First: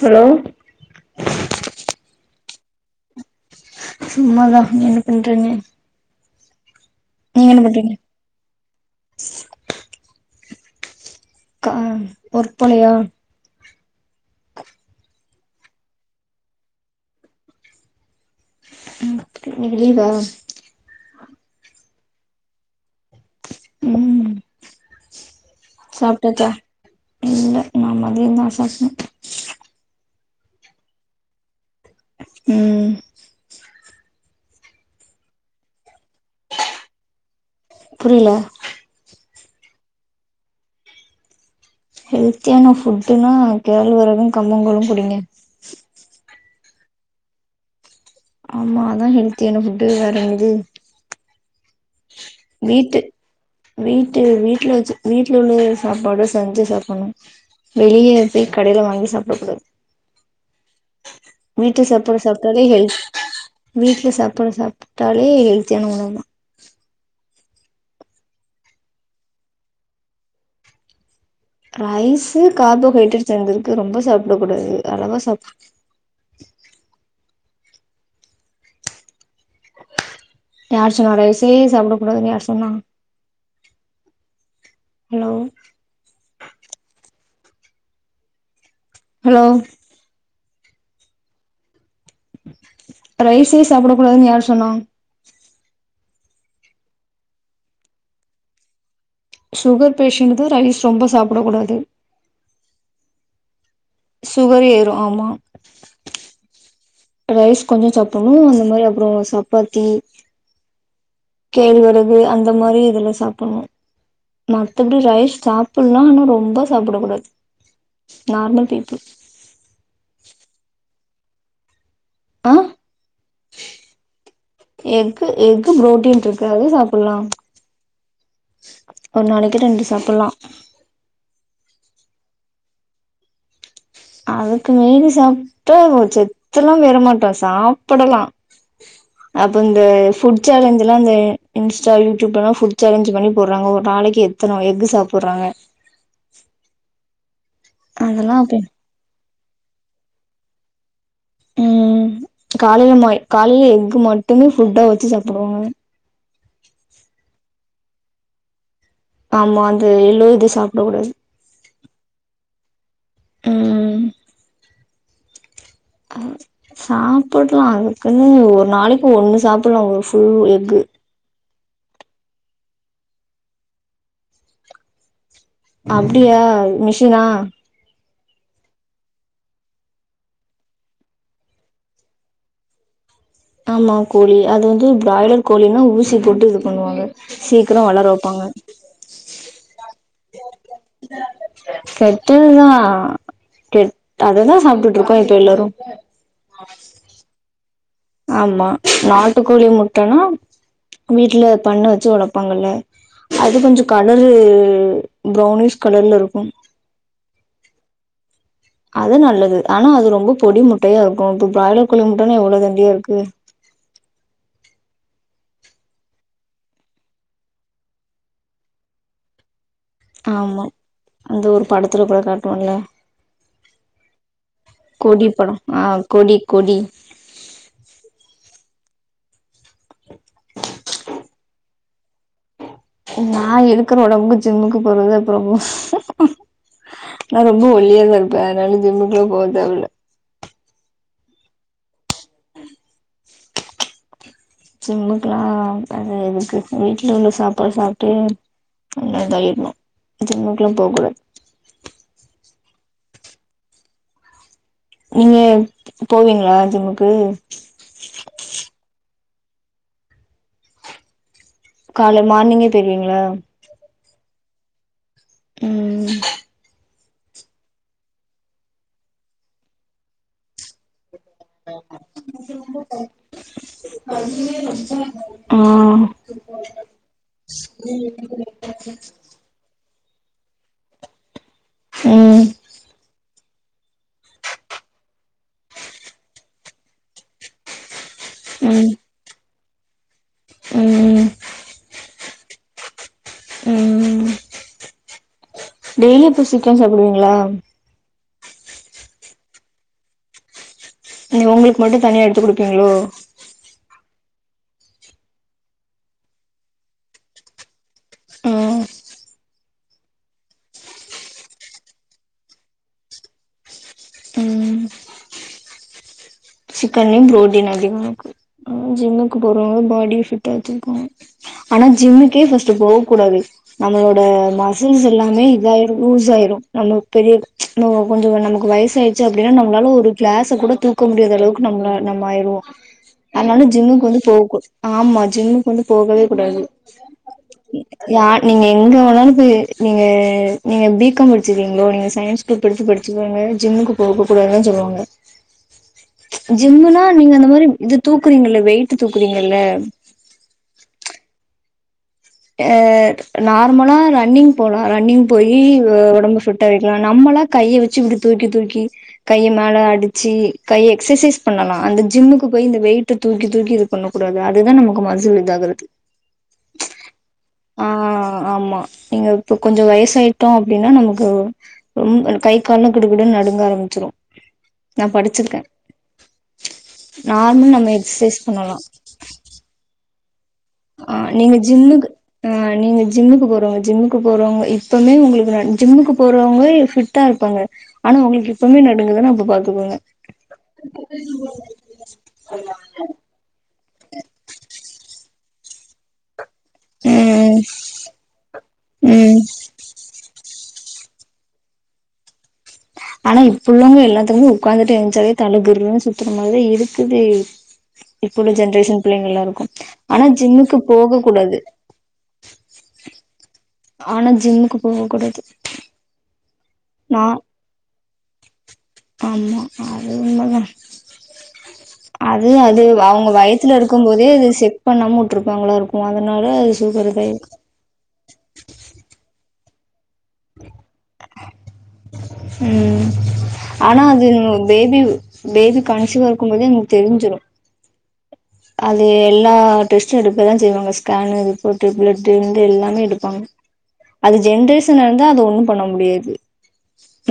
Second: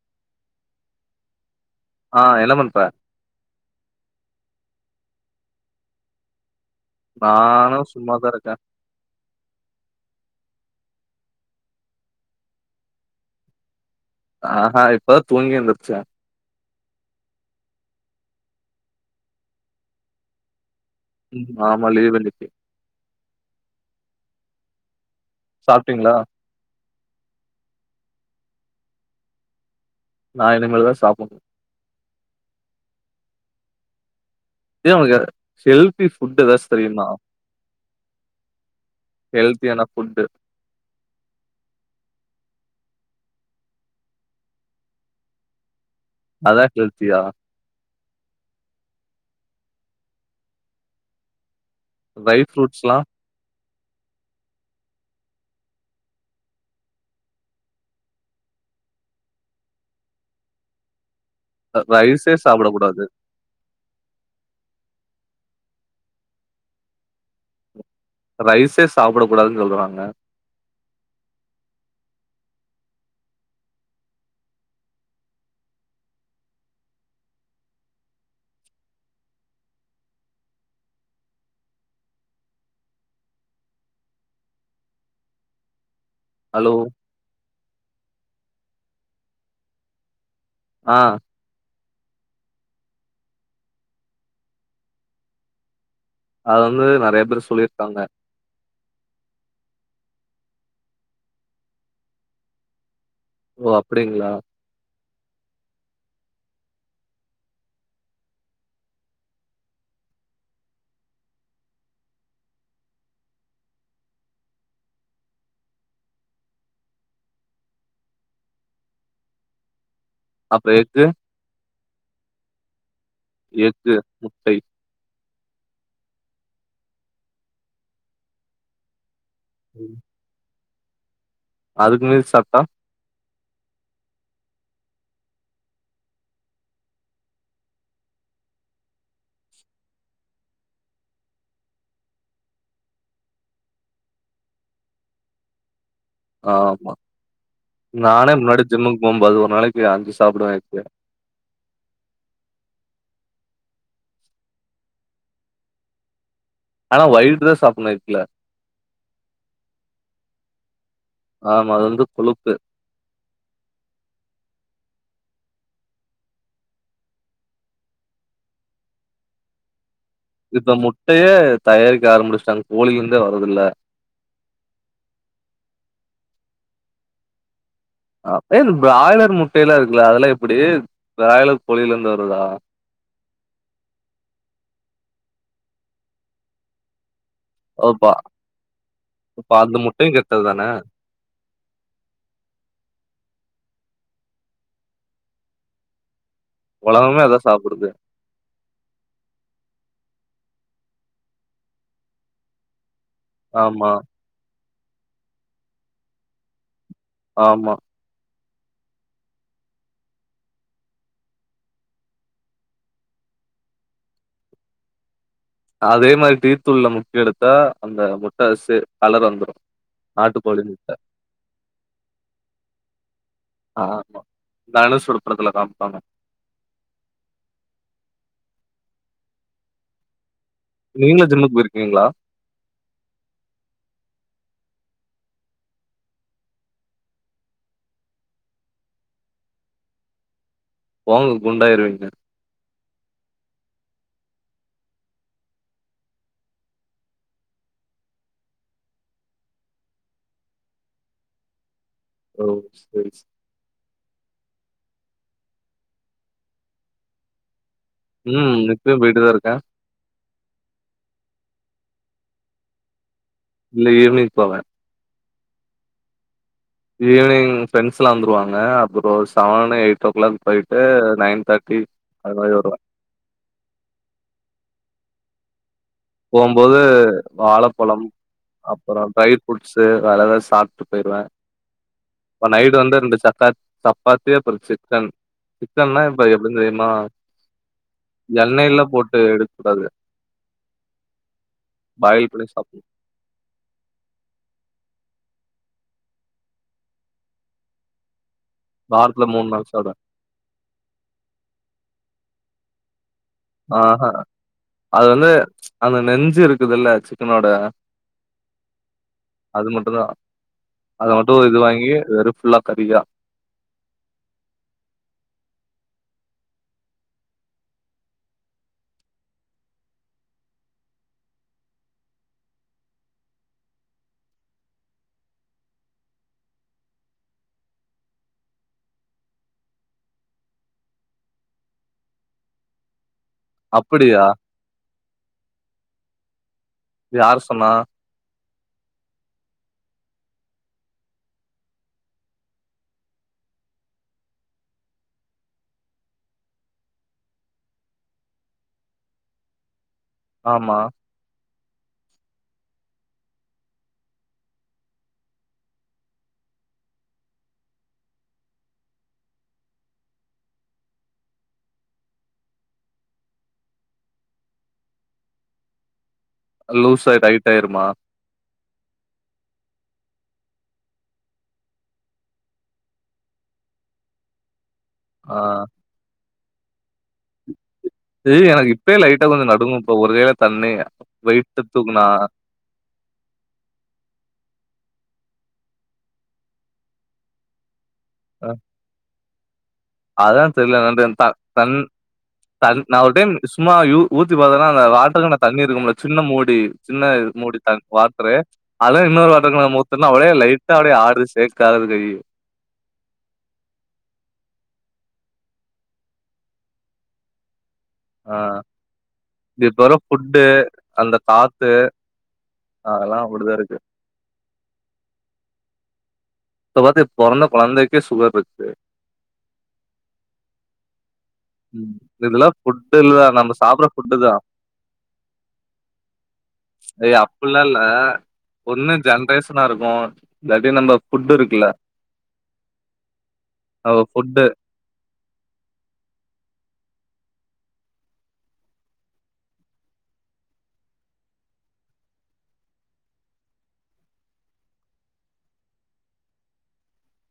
Hello ஆ என்ன பண்ற சும்மாதா என்ன பண்ற நீ நானு சும்மாதா இருக்கேன் ஒர்க் போலயா ஆ ஹா இப்பதா தூங்கி எந்திருச்சேன் இன்னைக்கு லீவா ஆமா லீவ் இன்னக்கி ம் சாப்ட்டீங்களா? சாப்டாச்சா இல்ல நா மதியந்தா [unintelligible] நா இனிமேல்தா சாப்னு ம் ஏ உனக்கு செல்பி ஃபுட் ஏதாச்சு தெரியுமா புரியல ஹெல்தியான ஃபுட்டு ஹெல்த்தியான ஃபுட்டுன்னா கேழ் வரகும் கம்மங்கூழ்ளும் குடிங்க அதா கெல்தியா ஆமா அதா ஹெல்த்தியான ஃபுட்டு வேற என்து ட்ரை ஃபுரூட்ஸ்லாம் வீட்டு வீட்ல வச்சு வீட்ல உள்ள சாப்பாடு செஞ்சு சாப்புணு வெளிய போய் கடைல வாங்கி சாப்புடக் கூடாது வீட்டு சாப்பாடு ரைஸே சாப்புட்டாலே கெல்த் சாப்பிடக்கூடாது. வீட்ல சாப்பாடு சாப் பழய்து கெல்தியான உணவுதா ரைஸ்சே சாப்ட கூடாதுன் சொல்றாங்க ரைஸ்சு கார்போஹைட்ரேட் சேந்துருக்கு ரொம்ப சாப்ட கூடாது அளவா சாப் யார் சொன்னா ரைஸ்சே சாப்ட கூடாதுன் யார் சொன்னா ஹலோ ஹலோ ஹலோ ஆஹ் ரைஸே சாப்பிடக்க கூடாதுன்னு யார் சொன்னோம் அது வந்து நிறைய பேர் சொல்லிருக்காங்க சுகர் பேஷன் த ரைஸ் ரொம்ப சாப்பிடக் கூடாது ஓ அப்டிங்களா? சுகர் ஏறும் ஆமா ரைஸ் கொஞ்சம் சாப்பிடணும் அந்த மாதிரி அப்புறம் சப்பாத்தி கேள் வரகு அந்த மாதிரி இதுல சாப்பிடணும் மத்தபடி ரைஸ் சாப்பிடலாம் ஆனா ரொம்ப சாப்பிடக்க கூடாது நார்மல் பீப்புிள் அப்ப எக்கு, ஆஹ எக்கு முட்டை எக்கு எக்கு புரோட்டீன் இருக்கு அதே சாப்பிடலாம் ஒரு நாளைக்கு ரெண்டு ம். சாப்பிடலாம் அதுக்கு மீறி சாப்பிட்டா அதுக்கு மெல சாப்பிட்டா செத்தலாம் வறமாட்டோம் சாப்பிடலாம் அப்ப இந்த புட் சேலஞ்ச் எல்லாம் இந்த இன்ஸ்டா யூடியூப்லாம் புட் சேஞ்ச் பண்ணி போடுறாங்க ஒரு நாளைக்கு எத்தனம் எக்கு சாப்பிடுறாங்க ஆ ஆமா நானே அதெல்லா அப்ப முன்னாடி ஜிம்க்கு போகும் போது நாளைக்கு அஞ்சு சாப்படுவவே உஹம் காலையில காலையில எக்கு மட்டுமே புஃபுட்டா வச்சு சாப்பிடுவாங்க ஆனா ஒயிட் ட்ரெஸ் சாப்பிடலாம் ஆமா அது எல்லோ இது சாப்பிட கூடாது ஆமா அது வந்து கொழுப்பு ஆஹ் சாப்பிடலாம் அதுக்குன்னு ஒரு நாளைக்கு ஒண்ணு சாப்பிடலாம் ஒரு ஃபுல் இது எக்கு முட்டையே தயாரிக்க ஆரம்பிச்சிட்டாங்க கோழிந்தே வரதல அப்படியா மிஷினா அ பிராய்லர் முட்டையல்லாம் இருக்குல்ல அதெல்லாம் எப்படி பிராய்லர் கோழில இருந்து வருதா ஆமா கோழி அது வந்து பிராய்லர் கோழனா ஊசி போட்டு இது பண்ணுவாங்க ஓ! சீக்கிரம் வளர பா வைப்பாங்க அப்ப அந்த முட்டையும் கெட்டது தானே? கெட்டதுதான் அததான் சாப்பிட்டுட்டு இருக்கோம் இப்ப எல்லாரும் உலகமே அதான் சாப்பிடுது ஆமா நாட்டுக்கோழி முட்டனா வீட்டுல பண்ண வச்சு வளப்பாங்கல்ல அது ஆமா, கொஞ்சம் கலரு ப்ரௌனிஷ் கலர்ல இருக்கும் ஆமா அது நல்லது ஆனா அது ரொம்ப பொடி முட்டையா இருக்கு இப்ப பிராய்லர் கோழி முட்டைன்னா எவ்வள தண்டியா இருக்கு அதே மாரி டீ தூள்ள முக்கி எடுத்தா அந்த முட்ட சே கலர் வந்துடு ஆமா அந்த ஒரு படத்துல கூட காட்டுவோம்ல ஆமா. தனுஷோட கொடி படத்துல படம் ஆ காமிப்பாங்க. கொடி கொடி [inaudible] நீங்களு ஜிம்க்கு போயிருக்கீங்களா நான் இருக்கற ஓடம்புக் ஜிம்முக்கு போறது அப்புற நா ரொம்ப ஒல்லியாத இருப்பே அதனால ஜிம்முக்கெல்லா போக தேவல்ல போங்க குண்டாயிருவீங்க ஜிம்முக்க அது இதுக்கு வீட்டுல உள்ள சாப்பாடு சாப்ட்டு ந இதாயிடணும் ஜிம்முக்கு எல்லா போகக்கூடாது ஓ சரி ச நீங்க போவீங்களா ஜிம்முக்கு ம். இப்பயும் [inaudible] கால மார்னிங்கே போயிருவீங்களா இல்ல ஈவ்னிங் போவே ம் ம் ஈவினிங் ஃப்ரெண்ட்ஸ் எல்லா வந்துருவாங்க அப்புற சவன்னு எயிட் ஓ கிளாக் போயிட்டு நைன் தேர்ட்டி அது மாரி வருவே [inaudible] ஆ போம்போது வாழப்பழம் அப்புற ட்ரை ஃப்ரூட்ஸு வேற எதாவது சாப்ட் போயிருவே ம் இப்ப நைட்டு வந்து ரெண்டு சப்பாத் சப்பாத்தி அப்புற சிக்கன் சிக்கன்ன்னா இப்ப எப்டினு தெரியுமா எண்ணெய்ல போட்டு எடுத் கூடாது ம் ம் ம் பாயில் பண்ணி சாப்டுவோ டெய்லியு அப்போ சீக்கன் சாப்டுவீங்களா வாரத்துல மூணு நாள் சாப்டுவே நீ உங்களுக்கு மட்டு தனியா எடுத்து குடுப்பீங்களோ ஆஹ அது வந்து அந்த நெஞ்சு இருக்குதுல்ல சிக்கனோட ம் அது மட்டுதா அதமட்டு இது வாங்கி வெறு ஃபுல்லா கறிதா ம் சிக்கன்லயு பு்ரோட்டீன் அதிக இருக்கு ஆ ஜிம்முக்கு போறவங்க பாடி ஃபிட்டாச்சிருக்காங்க ஆனா ஜிம்முக்கே ஃம்ம்பர்ஸ்ட்ட் போககூடாது நம்மளோட மசில்ஸ் எல்லாமே இதாயுரு லூஸ் ஆயிரு நம்ம பெரியம கொஞ்ச நமக்கு வயச ஆடுச்சு அப்டின்னா நம்மளால ஒரு கிளாஸை கூட தூக்க முடியாத அளவுக் நம்மள நம்ம ஆயிருவோ அதனால ஜிம்முக்கு அப்படியா வந்து போக ஆமா ஜிம்முக்கு வந்து போகவே கூடாது யார் சொன்னா யா நீங்க எங்க வேனாலு போய் நீங்க நீங்க பி கம் படிச்சிருக்கீங்களோ நீங்க சயின்ஸ் படித்து படிச்சுங்க ஜிம்முக்கு போக கூடாது சொல்லுவாங்க ஜிம்முனா நீங்க அந்த மாரி இது தூக்குறீங்கல்ல வெயிட் தூக்குறீங்கல்ல ஆமா அ நார்மலா ரன்னிங் போலா ரன்னிங் போய் உடம்பு ஃபிட்டா வைக்கலா நம்மளா கையை வச்சு இப்படி தூக்கி தூக்கி கையை மேல அடிச்சி கையை எக்ஸசைஸ் பண்ணலா அந்த ஜிம்முக்கு போய் இந்த வெயிட்ட தூக்கி தூக்கி இது பண்ண கூடாது அதுதான் நமக்கு மஸில் இதாகது சேருமா ஆமா நீங்க இப்ப கொஞ்சம் வயசாயிட்டா அப்பிடின்னா நமக்கு கை கால்ல கிடுக்கிடுன்னு நடுங்க ஆரம்பிச்சிடும் நா ஆ படிச்சிருக்கேன் ஏய் எனக்கு பண்ணலா இப்பே லைட்டா கொஞ்சம் நடுங்கும் இப்ப ஒரு கைல தண்ணி ஆ நீங்க வெயிட்ட தூக்குனா ஜிம்முக்கு ஆ நீங்க ஜிம்முக்கு போறவுங்க ஜிம்முக்கு போறவுங்க எப்பவுமே உங்களுக்கு ஜிம்முக்கு போறவங்களா ஃபிட்டா இருப்பாங்க ஆனா உங்களுக்கு இப்பவுமே நடுங்குதுனா அதுதான் தெர்ல நன் தன் தன் நா ஒரு டைம் சும்மா ஊத்தி பாத்தேன்னா அந்த வாட்டர்கேன்ன தண்ணி இருக்கும்ல சின்ன மு டி சின்ன ம் மூடி தண் வாட்ரு அத இன்னொரு ம் வாட்ருக்கு மேல ஊத்தினா அப்டியே லை அப்டியே ஆடுது சேக் ஆவுது கையி ஆனா இப்பள்ளவுங்க எல்லாத்துக்குமே உட்காந்து எலுச்சாலே தழு கருன்னு சுத்துற மாரிதா இருக்குது இப்ப ஆ உள்ள ஜென்ரேஷன் பிள்ளைங்க இது எல்லாருக்கும் இப்ப வர ஆனா ஃபுட்டு ஜிம்முக்கு அந்த போக கூடாது காத்து அதெல்லா அப்டிதா இருக்கு ஆனா ஜிம்முக்கு போக கூடாது இப்ப பாத்தா நா பொறந்த குழந்தைக்கு சுகர் இருக்கு ஆமா அது உண்மதா ம் இதெல்லா அது அது ஃபுட்டு இல்ல அவுங்க நம்ம வயத்துல சாப்ட்ற இருக்கும் ஃபுட்டு போதே தா அது செக் பண்ணாம விட்டருப்பாங்களோ இருக்கும் அதனால அது சுகர் ஏய் இதா இருக்கு அப்பில்லா னா இருக்கும் இல்லாட்டி நம்ம ஃபுட் இருக் இல்ல ம் ஓ ஆனா அது ஃபுட்டு. பேபி பேபி கண்சிவா கும்போது எங்களுக்கு தெரிஞ்சுரும் அது எல்லா டெஸ்ட்டு எடுக்கதான் செய்வாங்க ஸ்கேனு ரிப்போர்ட் ப்ளட் எல்லாமே எடுப்பாங்க அது ஜென்ரேஷன் இருந்தா அத ஒண்ணு பண்ண முடியாது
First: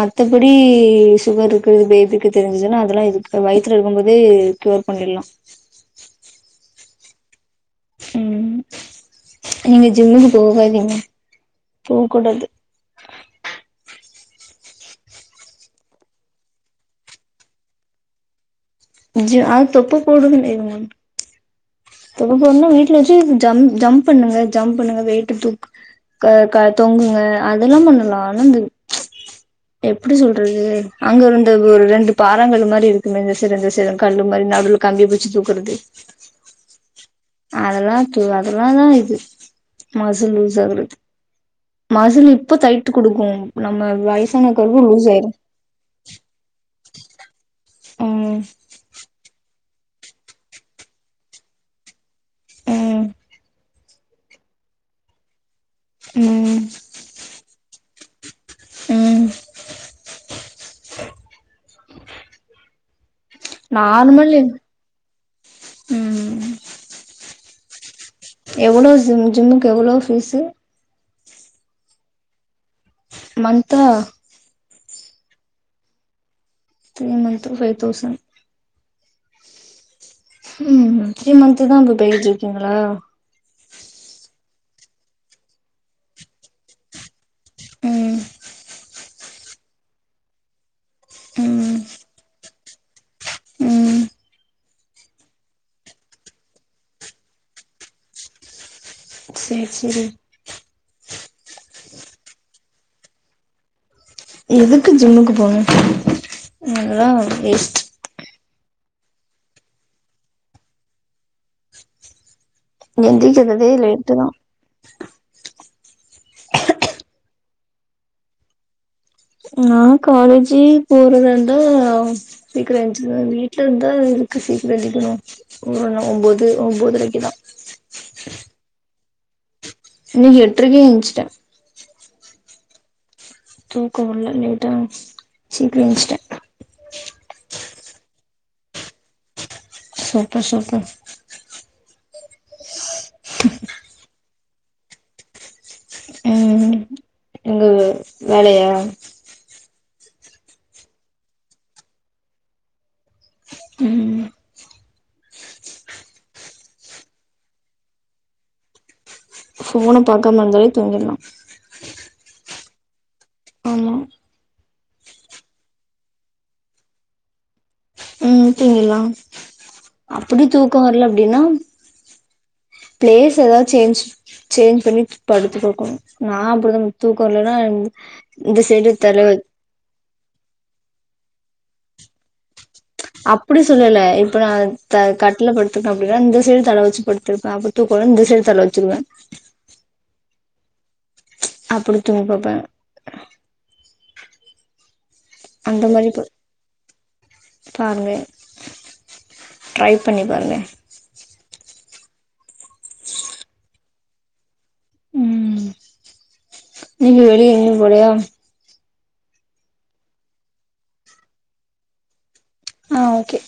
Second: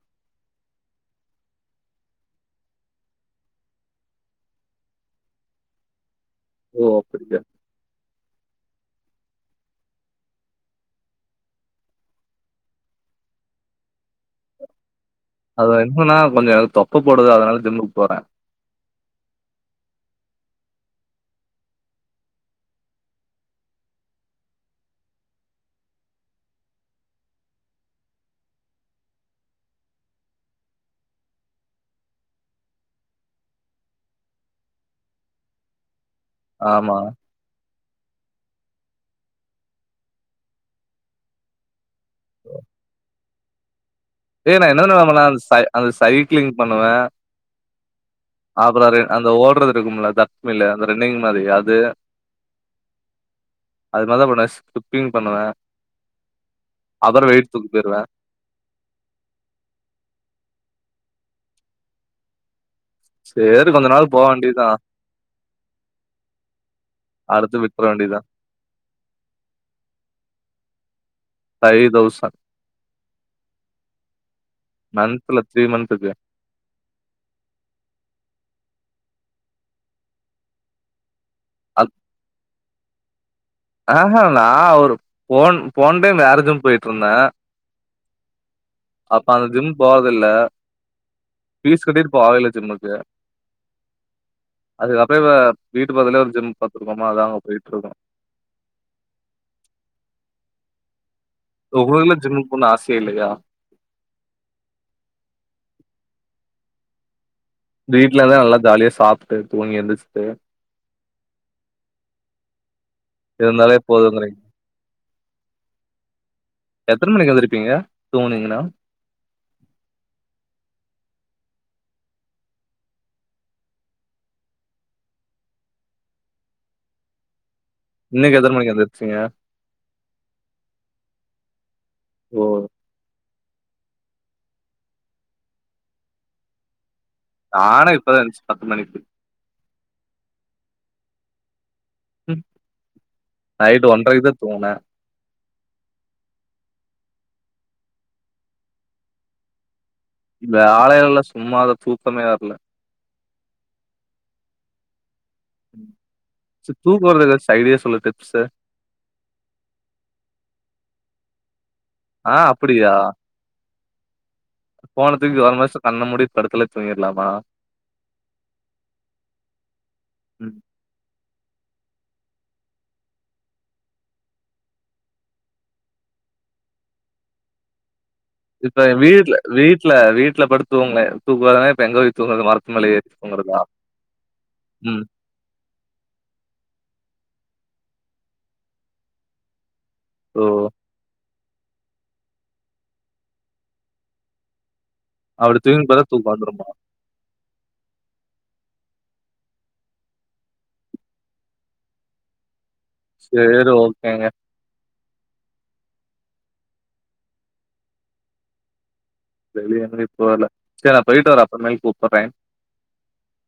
மத்தபடி சுகர் இருக்குது பேபிக்கு தெரிஞ்சதுன்னா அதெல்லா இதுக்கு வயித்துல இருக்கும் போதே கியூர் பண்ணிடலாம் ஓ அப்படியா ம் நீங்க ஜிம்முக்கு போகாதீங்க போ கூடாது அது என்னன்னா கொஞ்ச எனக் தொப்ப போடுது அதனால ஜும்முக்கு போறேன் ஜ அ தொப்ப போடுதுனு வைங்க ப்ப போறன்னா வீட்டுல வச்சு ஜம் ஜம்ப் பண்ணுங்க ஜம்ப் பண்ணுங்க வெயிட்டு தூக் க தொங்குங்க அதெல்லாம் பண்ணலாம் ஆனா அ எப்படி சொல்றது அங்க இருந்த ஒரு ரெண்டு பாரங்கல் மாரி இருக்குமே இந்த சைடும் அந்த சைடு ம் கல் மாரி நடுவுல கம்பிய புடிச்சு தூக்குறது ஆமா அதெல்லா த அதெல்லா தான் இது மஸில் லூஸ் ஆவுது மஸில் இப்போ டையிட்டு குடுக்கும் நம்ம வயசான ஏ நா கருவு என்னன்ன லூஸ் பண்ணல ஆயிரு அந்த அந்த சைகிளிங் பண்ண நவ ம் அப்றோ ரே அந்த ஓடுறது இருல தக்மல அந்த ரன்னிங் மாதிரி அது ம் அது மாதிதா பண்ணுவே ஸ்கிப்பிங் பண்ணுவே ம் அப்றோ வெயிட்டு தூக் போயிடுவே ம் சரி கொஞ்ச நாள் போக நார்மல் வேண்டியதா ம் அடுத்து விட் போ வேண்டியதா எவ்வளோ ஜிம் ஜிம்முக்கு எவ்வளோ ஃபீசு ஃபையிதோஸண்ட் மந்தா மந்த்தல த்ரீ மன்த்க்கு த்ரீ மந்த்துக்கு ஃபயிவ் தௌசண்ட் ம் ம் த்ரீ மந்த் தா இப்ப பேய்கிட் இருக்கீங்களா ஆஹ்ஹா நா ஒரு போன் போன் டைம் வேற ஜிம் போயிட்டு இருந்தே ம் அப்ப அந்த ஜிம் போறத இல்ல ம் ஃபீஸ் கட்டிட்டு போகல ஜிம்முக்கு ம் அதுக்கப்புறோ இ வீட்டு பதல ஒரு ஜிம் பாத்துருக்கோமா அதா அங்க போயிட்டு இருக்கோ செரி செரி உங்ளுக்லா ஜிம்முக் போண்ணுன் ஆசையே இல்லையா எதுக்கு ஜிம்முக்கு போனு எல்லா ஓகே வீட்டுலதா நல்லா ஜாலியா சாப்பிட்டு தூங்கி எந்திரச்சுட்டு எந்திக்கிறதுதே லேட்டு தா எத்தன மணிக்கு ஏந்திருப்பீங்க தூங்னீகன்னா நா காலேஜி போறத இருந்தா சீக்கிரம் எஞ்சிடுவ வீட்டுல இருந்தா எதுக்கு சீக்கிரோ எந்திருக்கணு ஒ ஒன்பது ஒம்பதரைக்குதா இன்னிக்கு எத்தன மணிக்கு எந் சீங்க நீ எட்ரைக்கே எச்சிட ஓ தூக்கமுல லேட்டா சீக்கிரம்ச்சிட்டே நானே இப்பதா எந்துச்ச பத்து மணிக்கு சூப்பர் சூப்பர் ம் நைட்டு ஒன்றைக்குதா து தூங்ன ம் எங்க வேலையா வேலை எல்லா சும்மாதா தூக்கமே வர்ல ம் தூங்க வரத்துக்கு ஐடியா சொல்லு டிப்ஸ் போன்ன பாக்காம இருந்தாலே தூங்கிடலாம் ஆ அப்புடியா போன்ன துக்கி ஒரமா வச்சுட் கண்ண மூடி படுத்தாலே தூங்கிலாமா எல்லா அப்டி தூக்க வர்ல அப்டில்லா பிளேஸ் எதாது சேஞ் சேஞ்சு பண்ணி படுத்துகட்டு நா அப்புடுதா எனக்கு தூக்க வரலன்னா இப்ப வீடுல வீட்ல வீட் ல படுத்த தூங்க தூங்கவராத இப்ப எங்க போய் தூங்குறது மரத் அப்டி சொல்லல இப்ப நா ம் கட்டுல்ல படுத்துருக்கேன் அப்டின்னா இந்த சைய்டு தல வச்சு படு துப்பே அப்டி தூக்க வல்லனா இந்த சைய்டு தல வச்சுடுவே ஓ அப்டி தூங்க பாப்பே அப்டி தூங்கி அந்த பாத்தா மாரி ப தூக்கோ வந்துருமா பாருங்க ட்ரை பண்ணி பாருங்க சேரி ஓகேங்க ம் நீங்க வெளிய எங்கியு போலயா வெளிய எங்கயு போல சேரி நா போயிட்டு வரே அப்புறமேல் கூப்புடுறே ஆ ஓகே